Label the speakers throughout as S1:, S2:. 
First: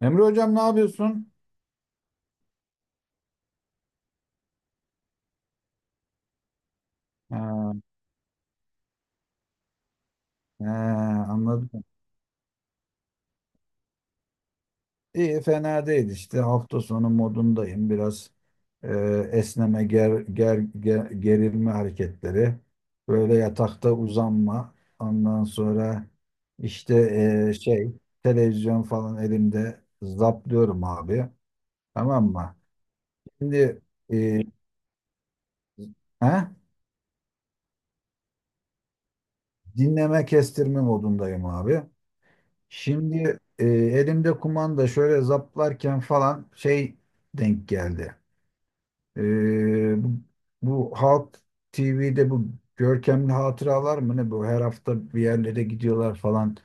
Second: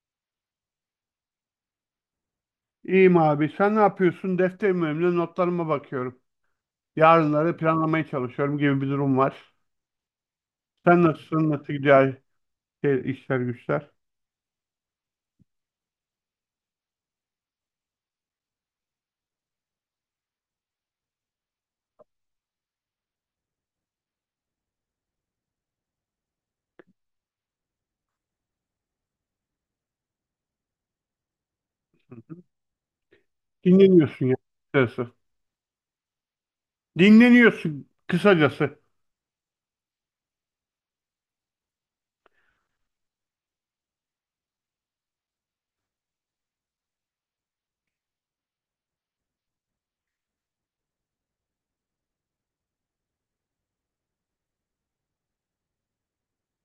S1: Emre hocam ne yapıyorsun?
S2: İyiyim abi. Sen ne yapıyorsun? Defterim önümde, notlarıma bakıyorum. Yarınları
S1: Ha,
S2: planlamaya çalışıyorum gibi bir durum var.
S1: he,
S2: Sen nasılsın? Nasıl
S1: anladım.
S2: gidiyor işler güçler?
S1: İyi, fena değil işte, hafta sonu modundayım biraz. E, esneme ger, ger, ger- Gerilme hareketleri, böyle yatakta uzanma, ondan sonra işte, şey, televizyon falan elimde zaplıyorum abi,
S2: Hı
S1: tamam
S2: hı.
S1: mı? Şimdi,
S2: Dinleniyorsun ya.
S1: e,
S2: Açıkçası.
S1: he?
S2: Dinleniyorsun kısacası.
S1: Dinleme, kestirme modundayım abi. Şimdi, elimde kumanda şöyle zaplarken falan şey denk geldi. E, bu, bu Halk TV'de bu görkemli hatıralar mı ne, bu her hafta bir yerlere gidiyorlar falan.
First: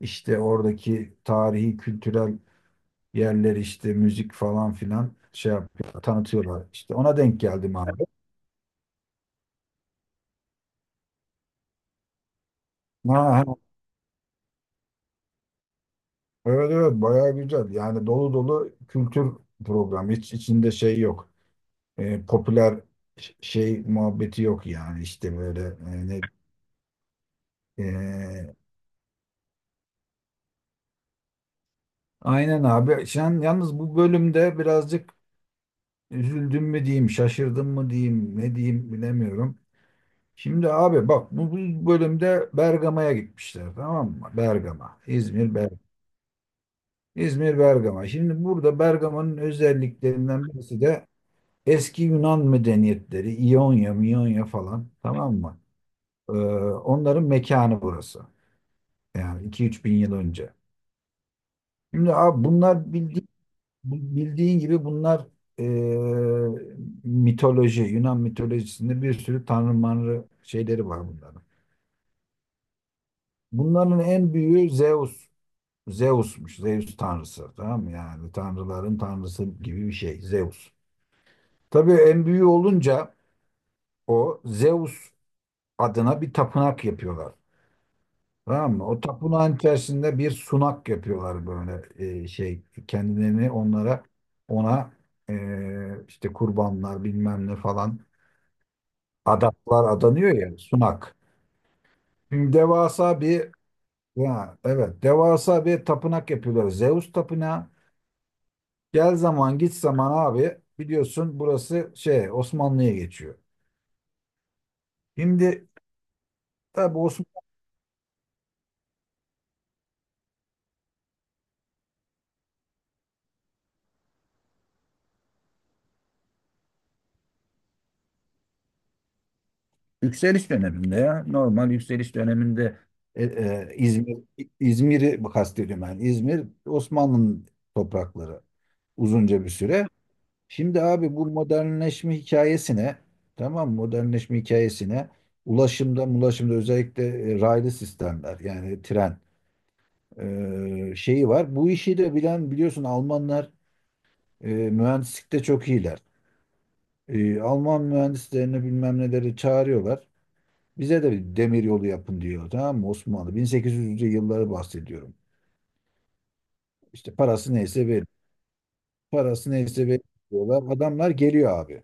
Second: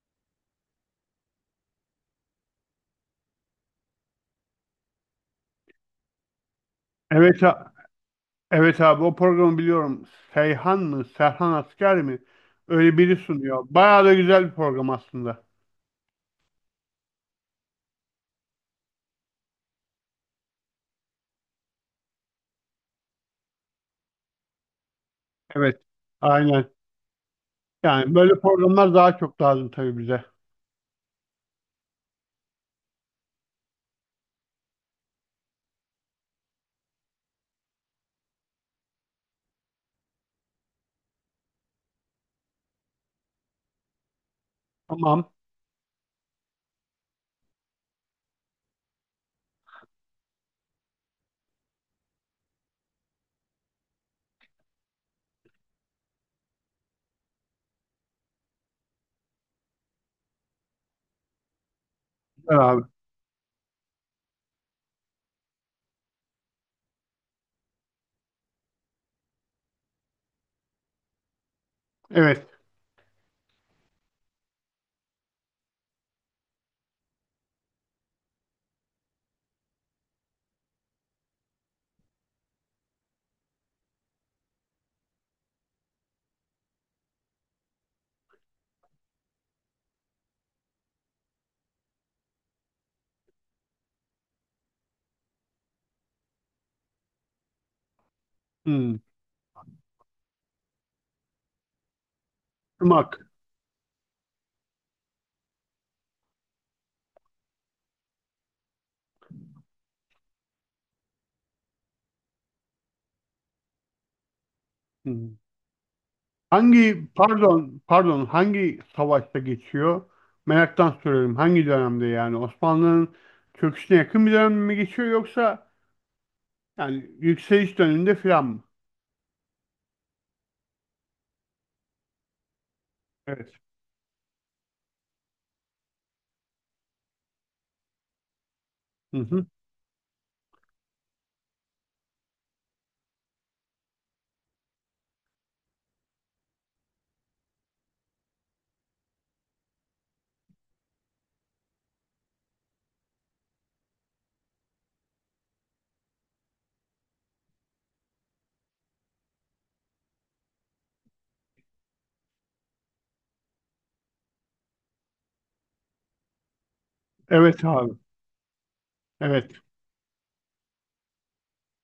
S1: İşte oradaki tarihi kültürel yerler işte, müzik falan filan şey yapıyor, tanıtıyorlar. İşte ona denk
S2: Evet,
S1: geldim abi.
S2: evet abi, o programı biliyorum. Seyhan mı? Serhan Asker mi? Öyle biri
S1: Ha, ha,
S2: sunuyor. Bayağı da güzel bir program aslında.
S1: evet evet, bayağı güzel. Yani dolu dolu kültür programı, hiç içinde şey yok. Popüler şey muhabbeti yok. Yani işte böyle,
S2: Evet. Aynen. Yani böyle
S1: e,
S2: programlar daha çok lazım tabii bize.
S1: aynen abi. Sen yalnız bu bölümde birazcık üzüldüm mü diyeyim, şaşırdım mı diyeyim, ne diyeyim bilemiyorum. Şimdi abi bak, bu bölümde Bergama'ya gitmişler, tamam mı? Bergama,
S2: Tamam.
S1: İzmir, Bergama. İzmir, Bergama. Şimdi burada Bergama'nın özelliklerinden birisi de eski Yunan medeniyetleri, İonya, Miyonya falan, tamam mı? Onların mekanı burası. Yani 2-3 bin yıl önce. Şimdi abi
S2: Güzel abi.
S1: bunlar bildiğin gibi bunlar, eee, mitoloji, Yunan mitolojisinde bir sürü tanrı manrı şeyleri var bunların.
S2: Evet.
S1: Bunların en büyüğü Zeus. Zeus'muş. Zeus tanrısı. Tamam mı? Yani tanrıların tanrısı gibi bir şey, Zeus. Tabii en büyüğü olunca o Zeus adına bir tapınak yapıyorlar. Tamam mı? O tapınağın içerisinde bir sunak yapıyorlar böyle, şey, kendilerini ona, işte kurbanlar bilmem ne falan,
S2: Hmm.
S1: adaklar adanıyor ya, sunak. Şimdi
S2: Irmak.
S1: devasa bir, ya evet, devasa bir tapınak yapıyorlar. Zeus tapınağı. Gel zaman git zaman abi, biliyorsun burası şey, Osmanlı'ya geçiyor.
S2: Hmm.
S1: Şimdi tabii,
S2: Pardon, pardon, hangi savaşta geçiyor? Meraktan soruyorum. Hangi dönemde yani? Osmanlı'nın çöküşüne yakın bir dönem mi geçiyor, yoksa yani yükseliş döneminde filan mı?
S1: yükseliş döneminde ya. Normal yükseliş döneminde. E,
S2: Evet.
S1: e, İzmir, İzmir'i kastediyorum yani. İzmir Osmanlı'nın toprakları
S2: Hı
S1: uzunca
S2: hı.
S1: bir süre. Şimdi abi bu modernleşme hikayesine, tamam mı? Modernleşme hikayesine ulaşımda özellikle raylı sistemler yani tren, şeyi var. Bu işi de bilen biliyorsun, Almanlar mühendislikte çok iyiler. Alman mühendislerini bilmem neleri çağırıyorlar. Bize de bir demir yolu yapın diyor, tamam mı Osmanlı? 1800'lü yılları bahsediyorum. İşte parası
S2: Evet
S1: neyse
S2: abi.
S1: verin.
S2: Evet.
S1: Parası neyse verin diyorlar. Adamlar geliyor abi.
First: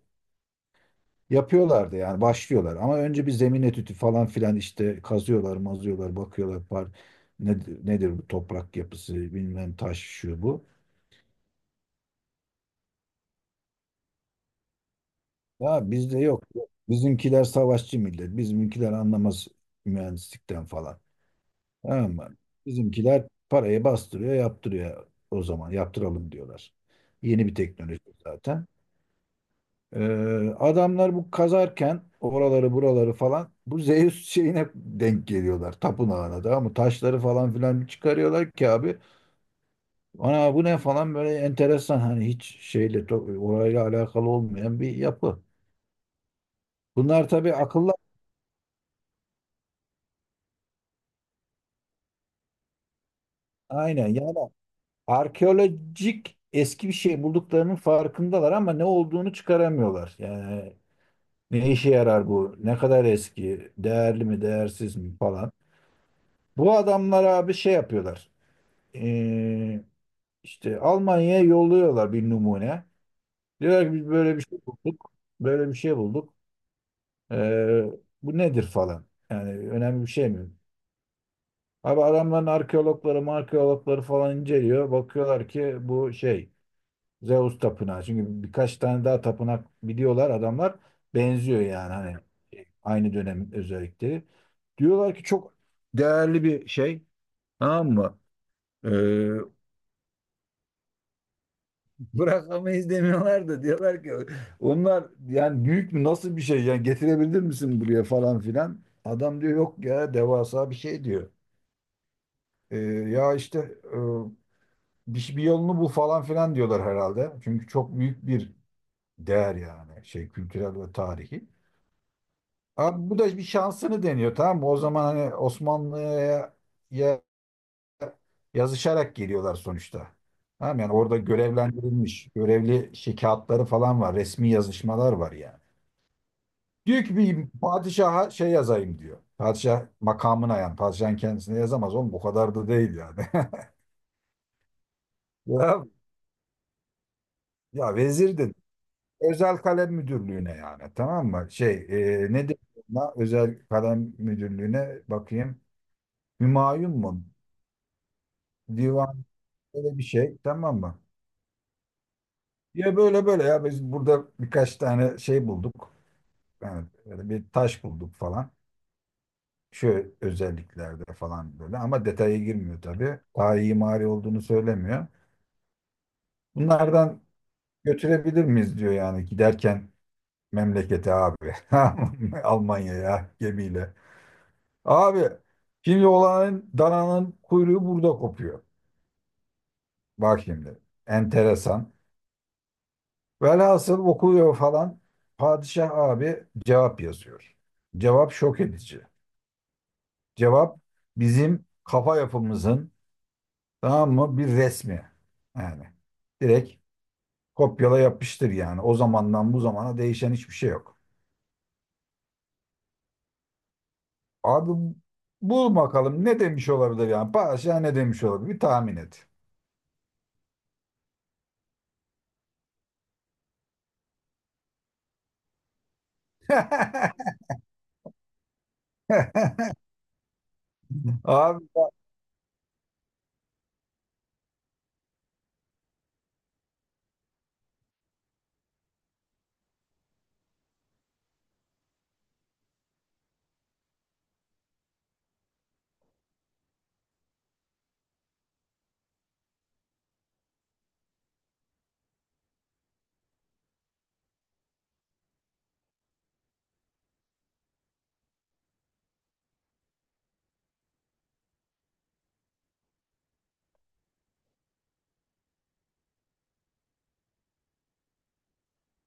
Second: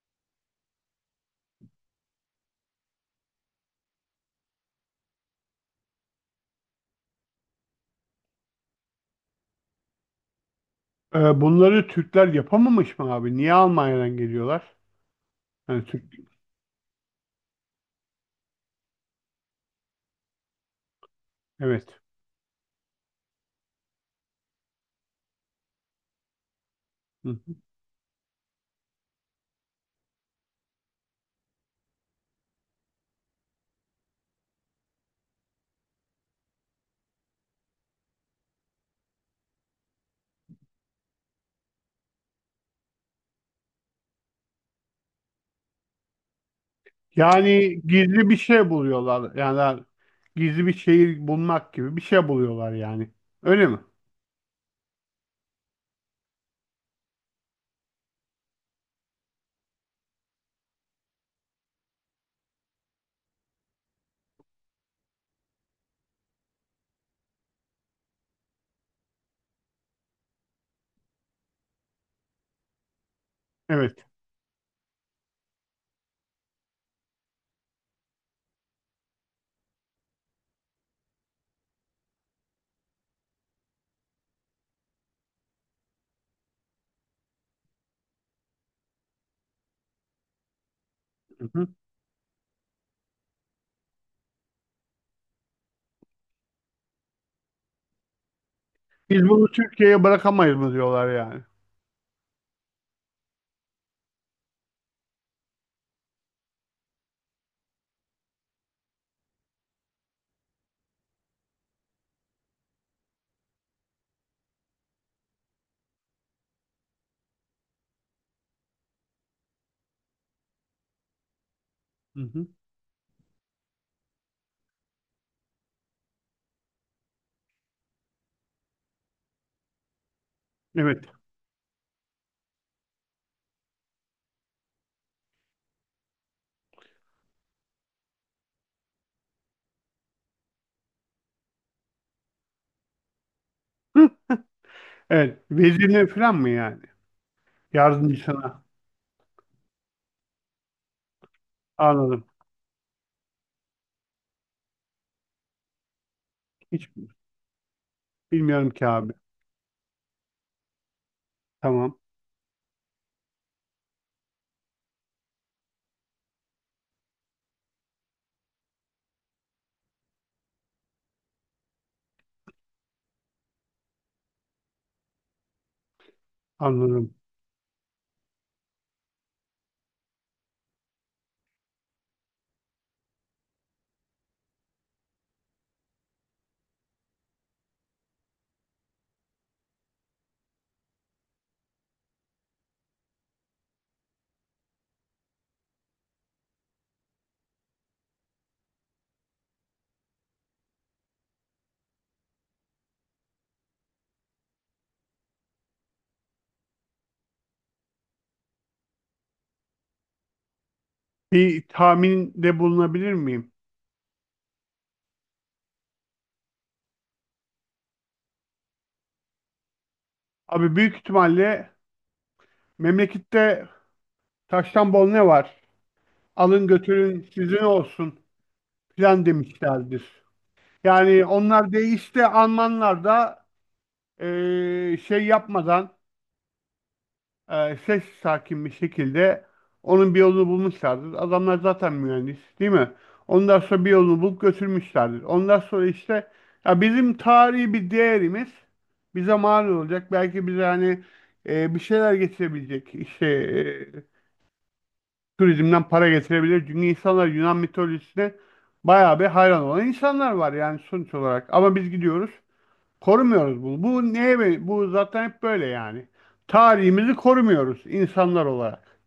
S1: Yapıyorlar da yani, başlıyorlar. Ama önce bir zemin etüdü falan filan, işte kazıyorlar, mazıyorlar, bakıyorlar. Nedir bu toprak yapısı, bilmem taş şu bu.
S2: Bunları Türkler yapamamış mı abi? Niye Almanya'dan geliyorlar? Yani
S1: Ya bizde
S2: Türk.
S1: yok. Bizimkiler savaşçı millet. Bizimkiler anlamaz mühendislikten falan.
S2: Evet.
S1: Ama bizimkiler parayı bastırıyor, yaptırıyor o zaman. Yaptıralım diyorlar.
S2: Hı
S1: Yeni
S2: hı.
S1: bir teknoloji zaten. Adamlar bu kazarken oraları buraları falan, bu Zeus şeyine denk geliyorlar. Tapınağına da, ama taşları falan filan bir çıkarıyorlar ki abi. Ana bu ne falan, böyle enteresan hani, hiç şeyle orayla alakalı olmayan bir yapı. Bunlar tabii
S2: Yani
S1: akıllı,
S2: gizli bir şey buluyorlar. Yani gizli bir şehir bulmak gibi bir şey buluyorlar yani. Öyle mi?
S1: aynen yani, arkeolojik eski bir şey bulduklarının farkındalar ama ne olduğunu çıkaramıyorlar. Yani ne işe yarar bu? Ne kadar eski? Değerli mi, değersiz mi falan. Bu adamlar abi şey yapıyorlar. Ee, işte Almanya'ya yolluyorlar bir numune. Diyorlar ki
S2: Evet.
S1: biz böyle bir şey bulduk. Böyle bir şey bulduk. Ee, Bu nedir falan. Yani önemli bir şey mi? Abi adamların arkeologları falan inceliyor. Bakıyorlar ki bu şey, Zeus tapınağı. Çünkü birkaç tane daha tapınak biliyorlar adamlar.
S2: Hı
S1: Benziyor
S2: hı.
S1: yani, hani şey, aynı dönemin özellikleri. Diyorlar ki çok değerli bir şey. Tamam mı? Ee,
S2: Biz bunu Türkiye'ye bırakamayız mı diyorlar yani.
S1: Bırakamayız demiyorlar da, diyorlar ki onlar yani, büyük mü, nasıl bir şey yani, getirebilir misin buraya falan filan. Adam diyor yok ya, devasa bir şey diyor. Ee, ya işte e, bir yolunu bul falan filan diyorlar herhalde. Çünkü çok büyük bir değer yani, şey, kültürel ve tarihi.
S2: Hı hı.
S1: Abi bu da bir şansını deniyor, tamam mı? O zaman hani Osmanlı'ya ya- yazışarak geliyorlar sonuçta. Tamam yani
S2: Evet.
S1: orada görevlendirilmiş, görevli şey kağıtları falan var, resmi yazışmalar var yani. Diyor ki bir padişaha şey yazayım diyor. Padişah makamına yani. Padişahın kendisine yazamaz oğlum, o kadar da değil yani.
S2: Hı. Evet.
S1: Ya,
S2: Vezirine falan mı yani?
S1: ya vezir dedi.
S2: Yardımcısına.
S1: Özel kalem müdürlüğüne yani, tamam mı? Şey,
S2: Anladım.
S1: ne deniyor ona? Özel kalem müdürlüğüne bakayım.
S2: Hiç
S1: Hümayun mu?
S2: bilmiyorum ki abi.
S1: Divan. Böyle bir şey, tamam mı?
S2: Tamam.
S1: Ya böyle böyle, ya biz burada birkaç tane şey bulduk. Yani böyle bir taş bulduk falan. Şu özelliklerde falan böyle, ama detaya girmiyor tabii. Daha iyi mimari olduğunu söylemiyor.
S2: Anladım.
S1: Bunlardan götürebilir miyiz diyor yani, giderken memlekete abi. Almanya'ya gemiyle. Abi şimdi olanın dananın kuyruğu burada kopuyor. Bak şimdi enteresan. Velhasıl okuyor falan. Padişah abi cevap yazıyor. Cevap şok edici. Cevap bizim kafa yapımızın, tamam mı, bir resmi. Yani direkt kopyala yapıştır yani. O zamandan bu zamana değişen hiçbir şey yok.
S2: Bir tahminde bulunabilir miyim?
S1: Abi bul bakalım ne demiş olabilir yani. Padişah ne demiş olabilir? Bir tahmin et.
S2: Abi, büyük ihtimalle memlekette taştan bol ne var? Alın götürün sizin olsun filan demişlerdir. Yani
S1: Abi,
S2: onlar değişti, Almanlar da yapmadan, ses sakin bir şekilde onun bir yolunu bulmuşlardır. Adamlar zaten mühendis değil mi? Ondan sonra bir yolunu bulup götürmüşlerdir. Ondan sonra işte, ya, bizim tarihi bir değerimiz bize mal olacak. Belki bize hani bir şeyler getirebilecek. İşte turizmden para getirebilir. Çünkü insanlar Yunan mitolojisine bayağı bir hayran olan insanlar var yani, sonuç olarak. Ama biz gidiyoruz, korumuyoruz bunu. Bu zaten hep böyle yani. Tarihimizi korumuyoruz insanlar olarak.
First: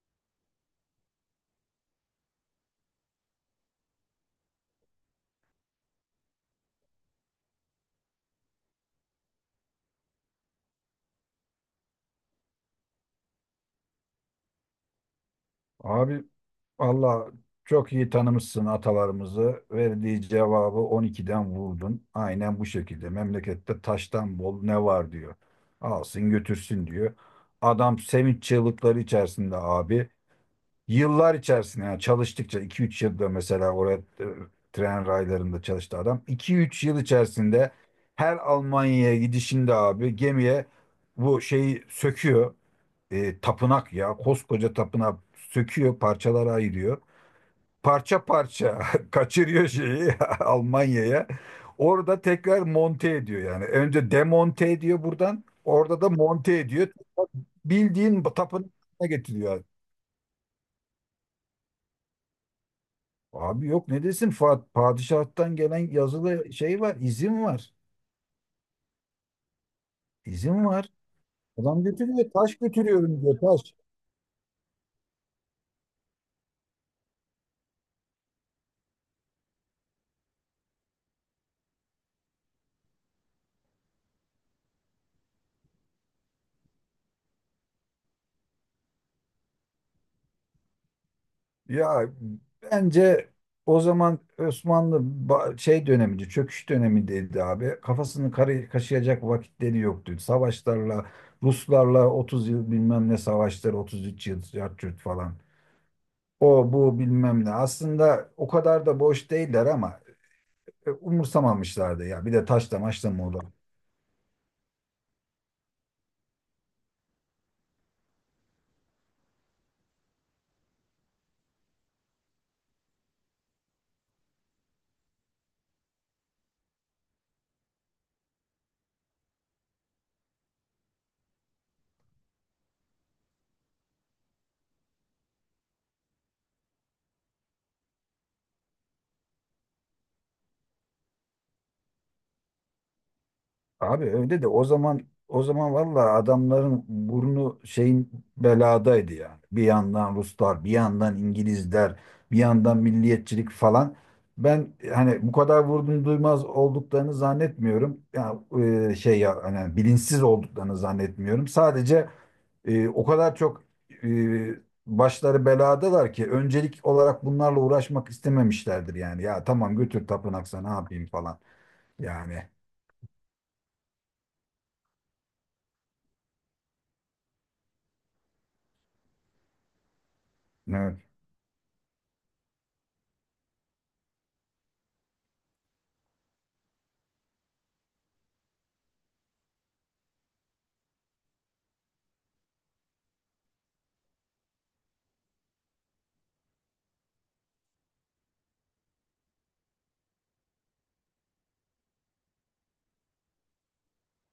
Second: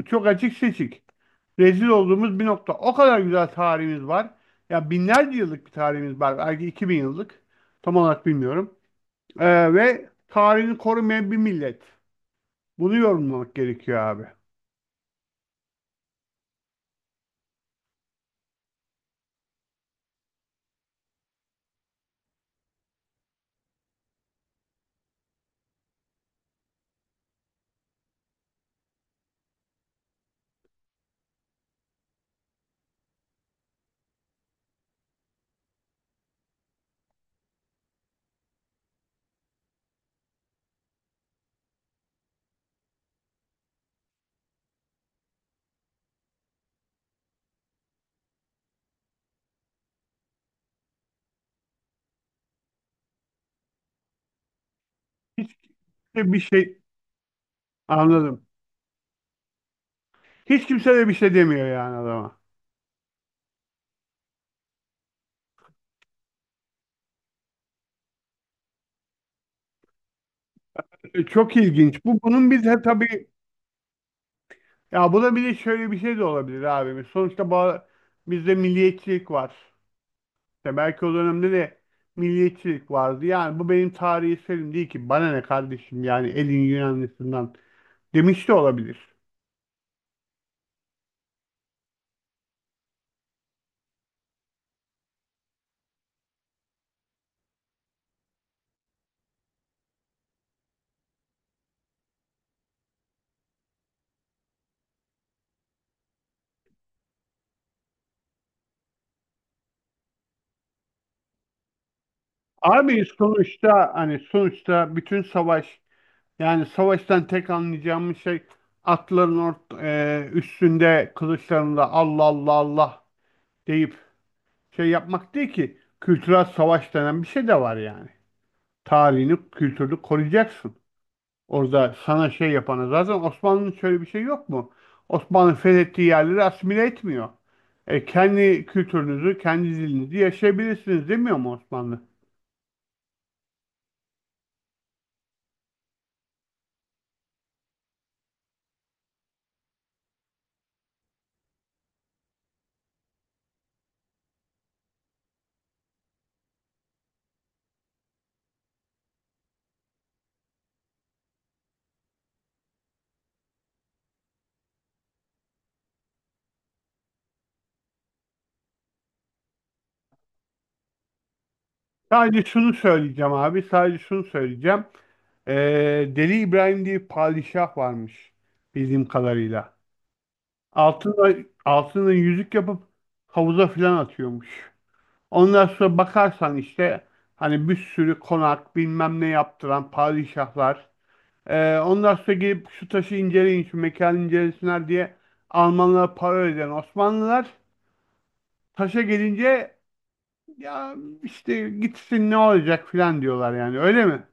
S2: Bu çok açık seçik. Rezil olduğumuz bir nokta. O kadar güzel tarihimiz var. Ya, binlerce yıllık bir tarihimiz var. Belki 2.000 yıllık. Tam olarak bilmiyorum. Ve tarihini korumayan bir millet. Bunu yorumlamak gerekiyor abi.
S1: abi valla çok iyi tanımışsın atalarımızı. Verdiği cevabı 12'den vurdun. Aynen bu şekilde. Memlekette taştan bol ne var diyor. Alsın götürsün diyor. Adam sevinç çığlıkları içerisinde abi. Yıllar içerisinde yani çalıştıkça, 2-3 yılda mesela oraya tren raylarında çalıştı adam. 2-3 yıl içerisinde her Almanya'ya gidişinde abi, gemiye bu şeyi söküyor. Tapınak ya, koskoca tapınak söküyor, parçalara ayırıyor, parça parça kaçırıyor şeyi Almanya'ya. Orada tekrar monte ediyor yani. Önce demonte ediyor buradan.
S2: Hiç
S1: Orada da
S2: kimse bir
S1: monte
S2: şey
S1: ediyor. Bildiğin
S2: Anladım.
S1: tapınağına getiriyor.
S2: Hiç kimse de bir şey demiyor yani adama.
S1: Abi yok ne desin, padişahtan gelen yazılı şey var, izin var. İzin var.
S2: Çok
S1: Adam
S2: ilginç. Bu
S1: götürüyor,
S2: bunun
S1: taş
S2: bize
S1: götürüyorum
S2: tabii
S1: diyor, taş.
S2: Ya, bu da, bir de şöyle bir şey de olabilir abi. Sonuçta bizde milliyetçilik var. İşte belki o dönemde de milliyetçilik vardı. Yani bu benim tarihi eserim değil ki. Bana ne kardeşim yani, elin Yunanlısından, demiş de olabilir.
S1: Ya bence o zaman Osmanlı şey dönemiydi, çöküş dönemindeydi abi. Kafasını kaşıyacak vakitleri yoktu. Savaşlarla, Ruslarla 30 yıl bilmem ne savaşları, 33 yıl yat yurt falan. O bu bilmem ne. Aslında o kadar da boş değiller, ama umursamamışlardı ya. Bir de taşla
S2: Abi
S1: maçla mı?
S2: sonuçta hani sonuçta bütün savaş yani savaştan tek anlayacağımız şey atların üstünde, kılıçlarında Allah Allah Allah deyip şey yapmak değil ki; kültürel savaş denen bir şey de var yani. Tarihini, kültürünü koruyacaksın. Orada sana şey yapana zaten, Osmanlı'nın şöyle bir şey yok mu? Osmanlı fethettiği yerleri asimile etmiyor. Kendi kültürünüzü, kendi dilinizi yaşayabilirsiniz demiyor mu Osmanlı?
S1: Abi öyle de, o zaman vallahi adamların burnu şeyin beladaydı yani. Bir yandan Ruslar, bir yandan İngilizler, bir yandan milliyetçilik falan. Ben hani bu kadar vurdum duymaz olduklarını zannetmiyorum. Ya şey ya, hani bilinçsiz olduklarını zannetmiyorum. Sadece o kadar çok e, başları beladalar ki, öncelik olarak bunlarla uğraşmak istememişlerdir yani. Ya tamam, götür tapınak, sana ne, yapayım falan yani.
S2: Sadece şunu söyleyeceğim abi, sadece şunu söyleyeceğim. E, Deli İbrahim diye bir padişah varmış bildiğim kadarıyla. Altına, altına yüzük yapıp havuza filan atıyormuş. Ondan sonra bakarsan işte hani bir sürü konak bilmem ne yaptıran padişahlar. Ondan sonra gelip şu taşı inceleyin, şu mekanı incelesinler diye Almanlara para öden Osmanlılar. Taşa gelince ya, işte gitsin ne olacak filan diyorlar yani, öyle mi?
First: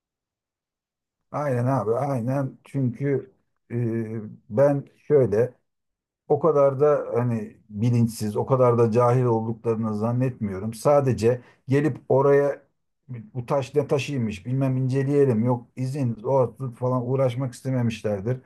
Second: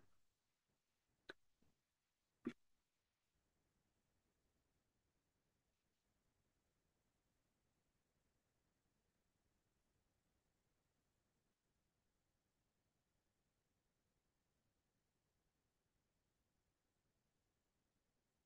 S1: Aynen abi, aynen, çünkü e, ben şöyle, o kadar da hani bilinçsiz, o kadar da cahil olduklarını zannetmiyorum. Sadece gelip oraya, bu taş ne taşıymış bilmem, inceleyelim, yok izin, o falan, uğraşmak istememişlerdir.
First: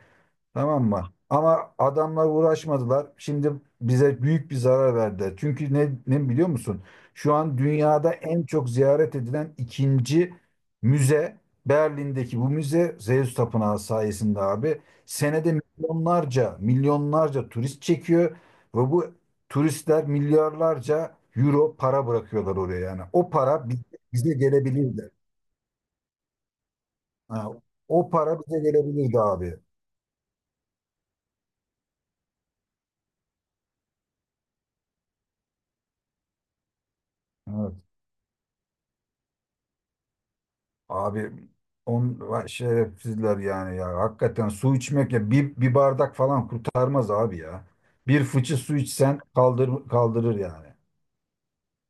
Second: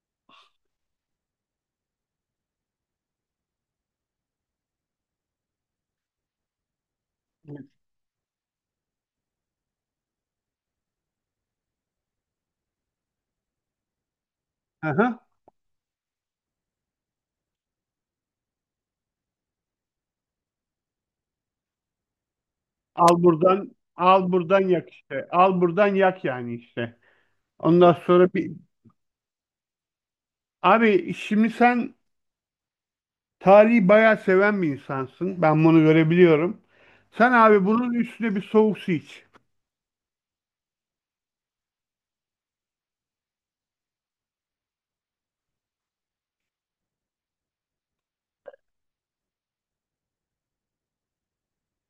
S1: Tamam mı? Ama adamlar uğraşmadılar. Şimdi bize büyük bir zarar verdi. Çünkü ne biliyor musun? Şu an dünyada en çok ziyaret edilen ikinci müze, Berlin'deki bu müze, Zeus Tapınağı sayesinde abi.
S2: Aha.
S1: Senede milyonlarca, milyonlarca turist çekiyor ve bu turistler milyarlarca euro para bırakıyorlar oraya yani.
S2: Al
S1: O para
S2: buradan,
S1: bize,
S2: al
S1: bize
S2: buradan yak
S1: gelebilirdi.
S2: işte. Al buradan yak yani işte.
S1: Ha,
S2: Ondan
S1: o para
S2: sonra bir
S1: bize gelebilirdi abi.
S2: abi, şimdi sen tarihi bayağı seven bir insansın. Ben bunu görebiliyorum. Sen abi
S1: Evet.
S2: bunun üstüne bir soğuk su iç.
S1: Abi on, vay şerefsizler yani ya. Hakikaten su içmek ya, bir bardak falan kurtarmaz abi ya. Bir fıçı su içsen kaldırır yani.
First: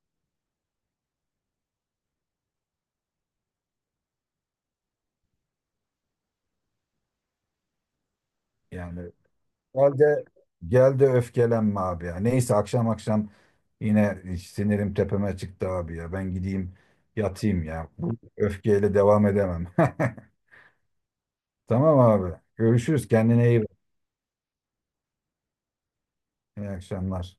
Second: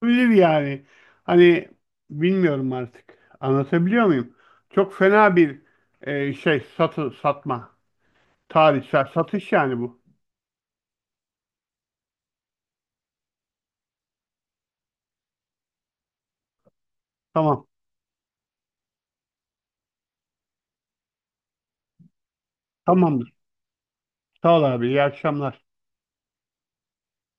S2: Bilir yani. Hani, bilmiyorum artık. Anlatabiliyor muyum? Çok fena bir şey, satma. Tarihsel
S1: Yani
S2: satış yani
S1: gel
S2: bu.
S1: de gel de öfkelenme abi ya. Neyse, akşam akşam yine sinirim tepeme çıktı abi ya. Ben gideyim yatayım
S2: Tamam.
S1: ya. Bu öfkeyle devam edemem. Tamam abi. Görüşürüz.
S2: Tamamdır.
S1: Kendine iyi bak.
S2: Sağ ol abi. İyi akşamlar.
S1: İyi akşamlar.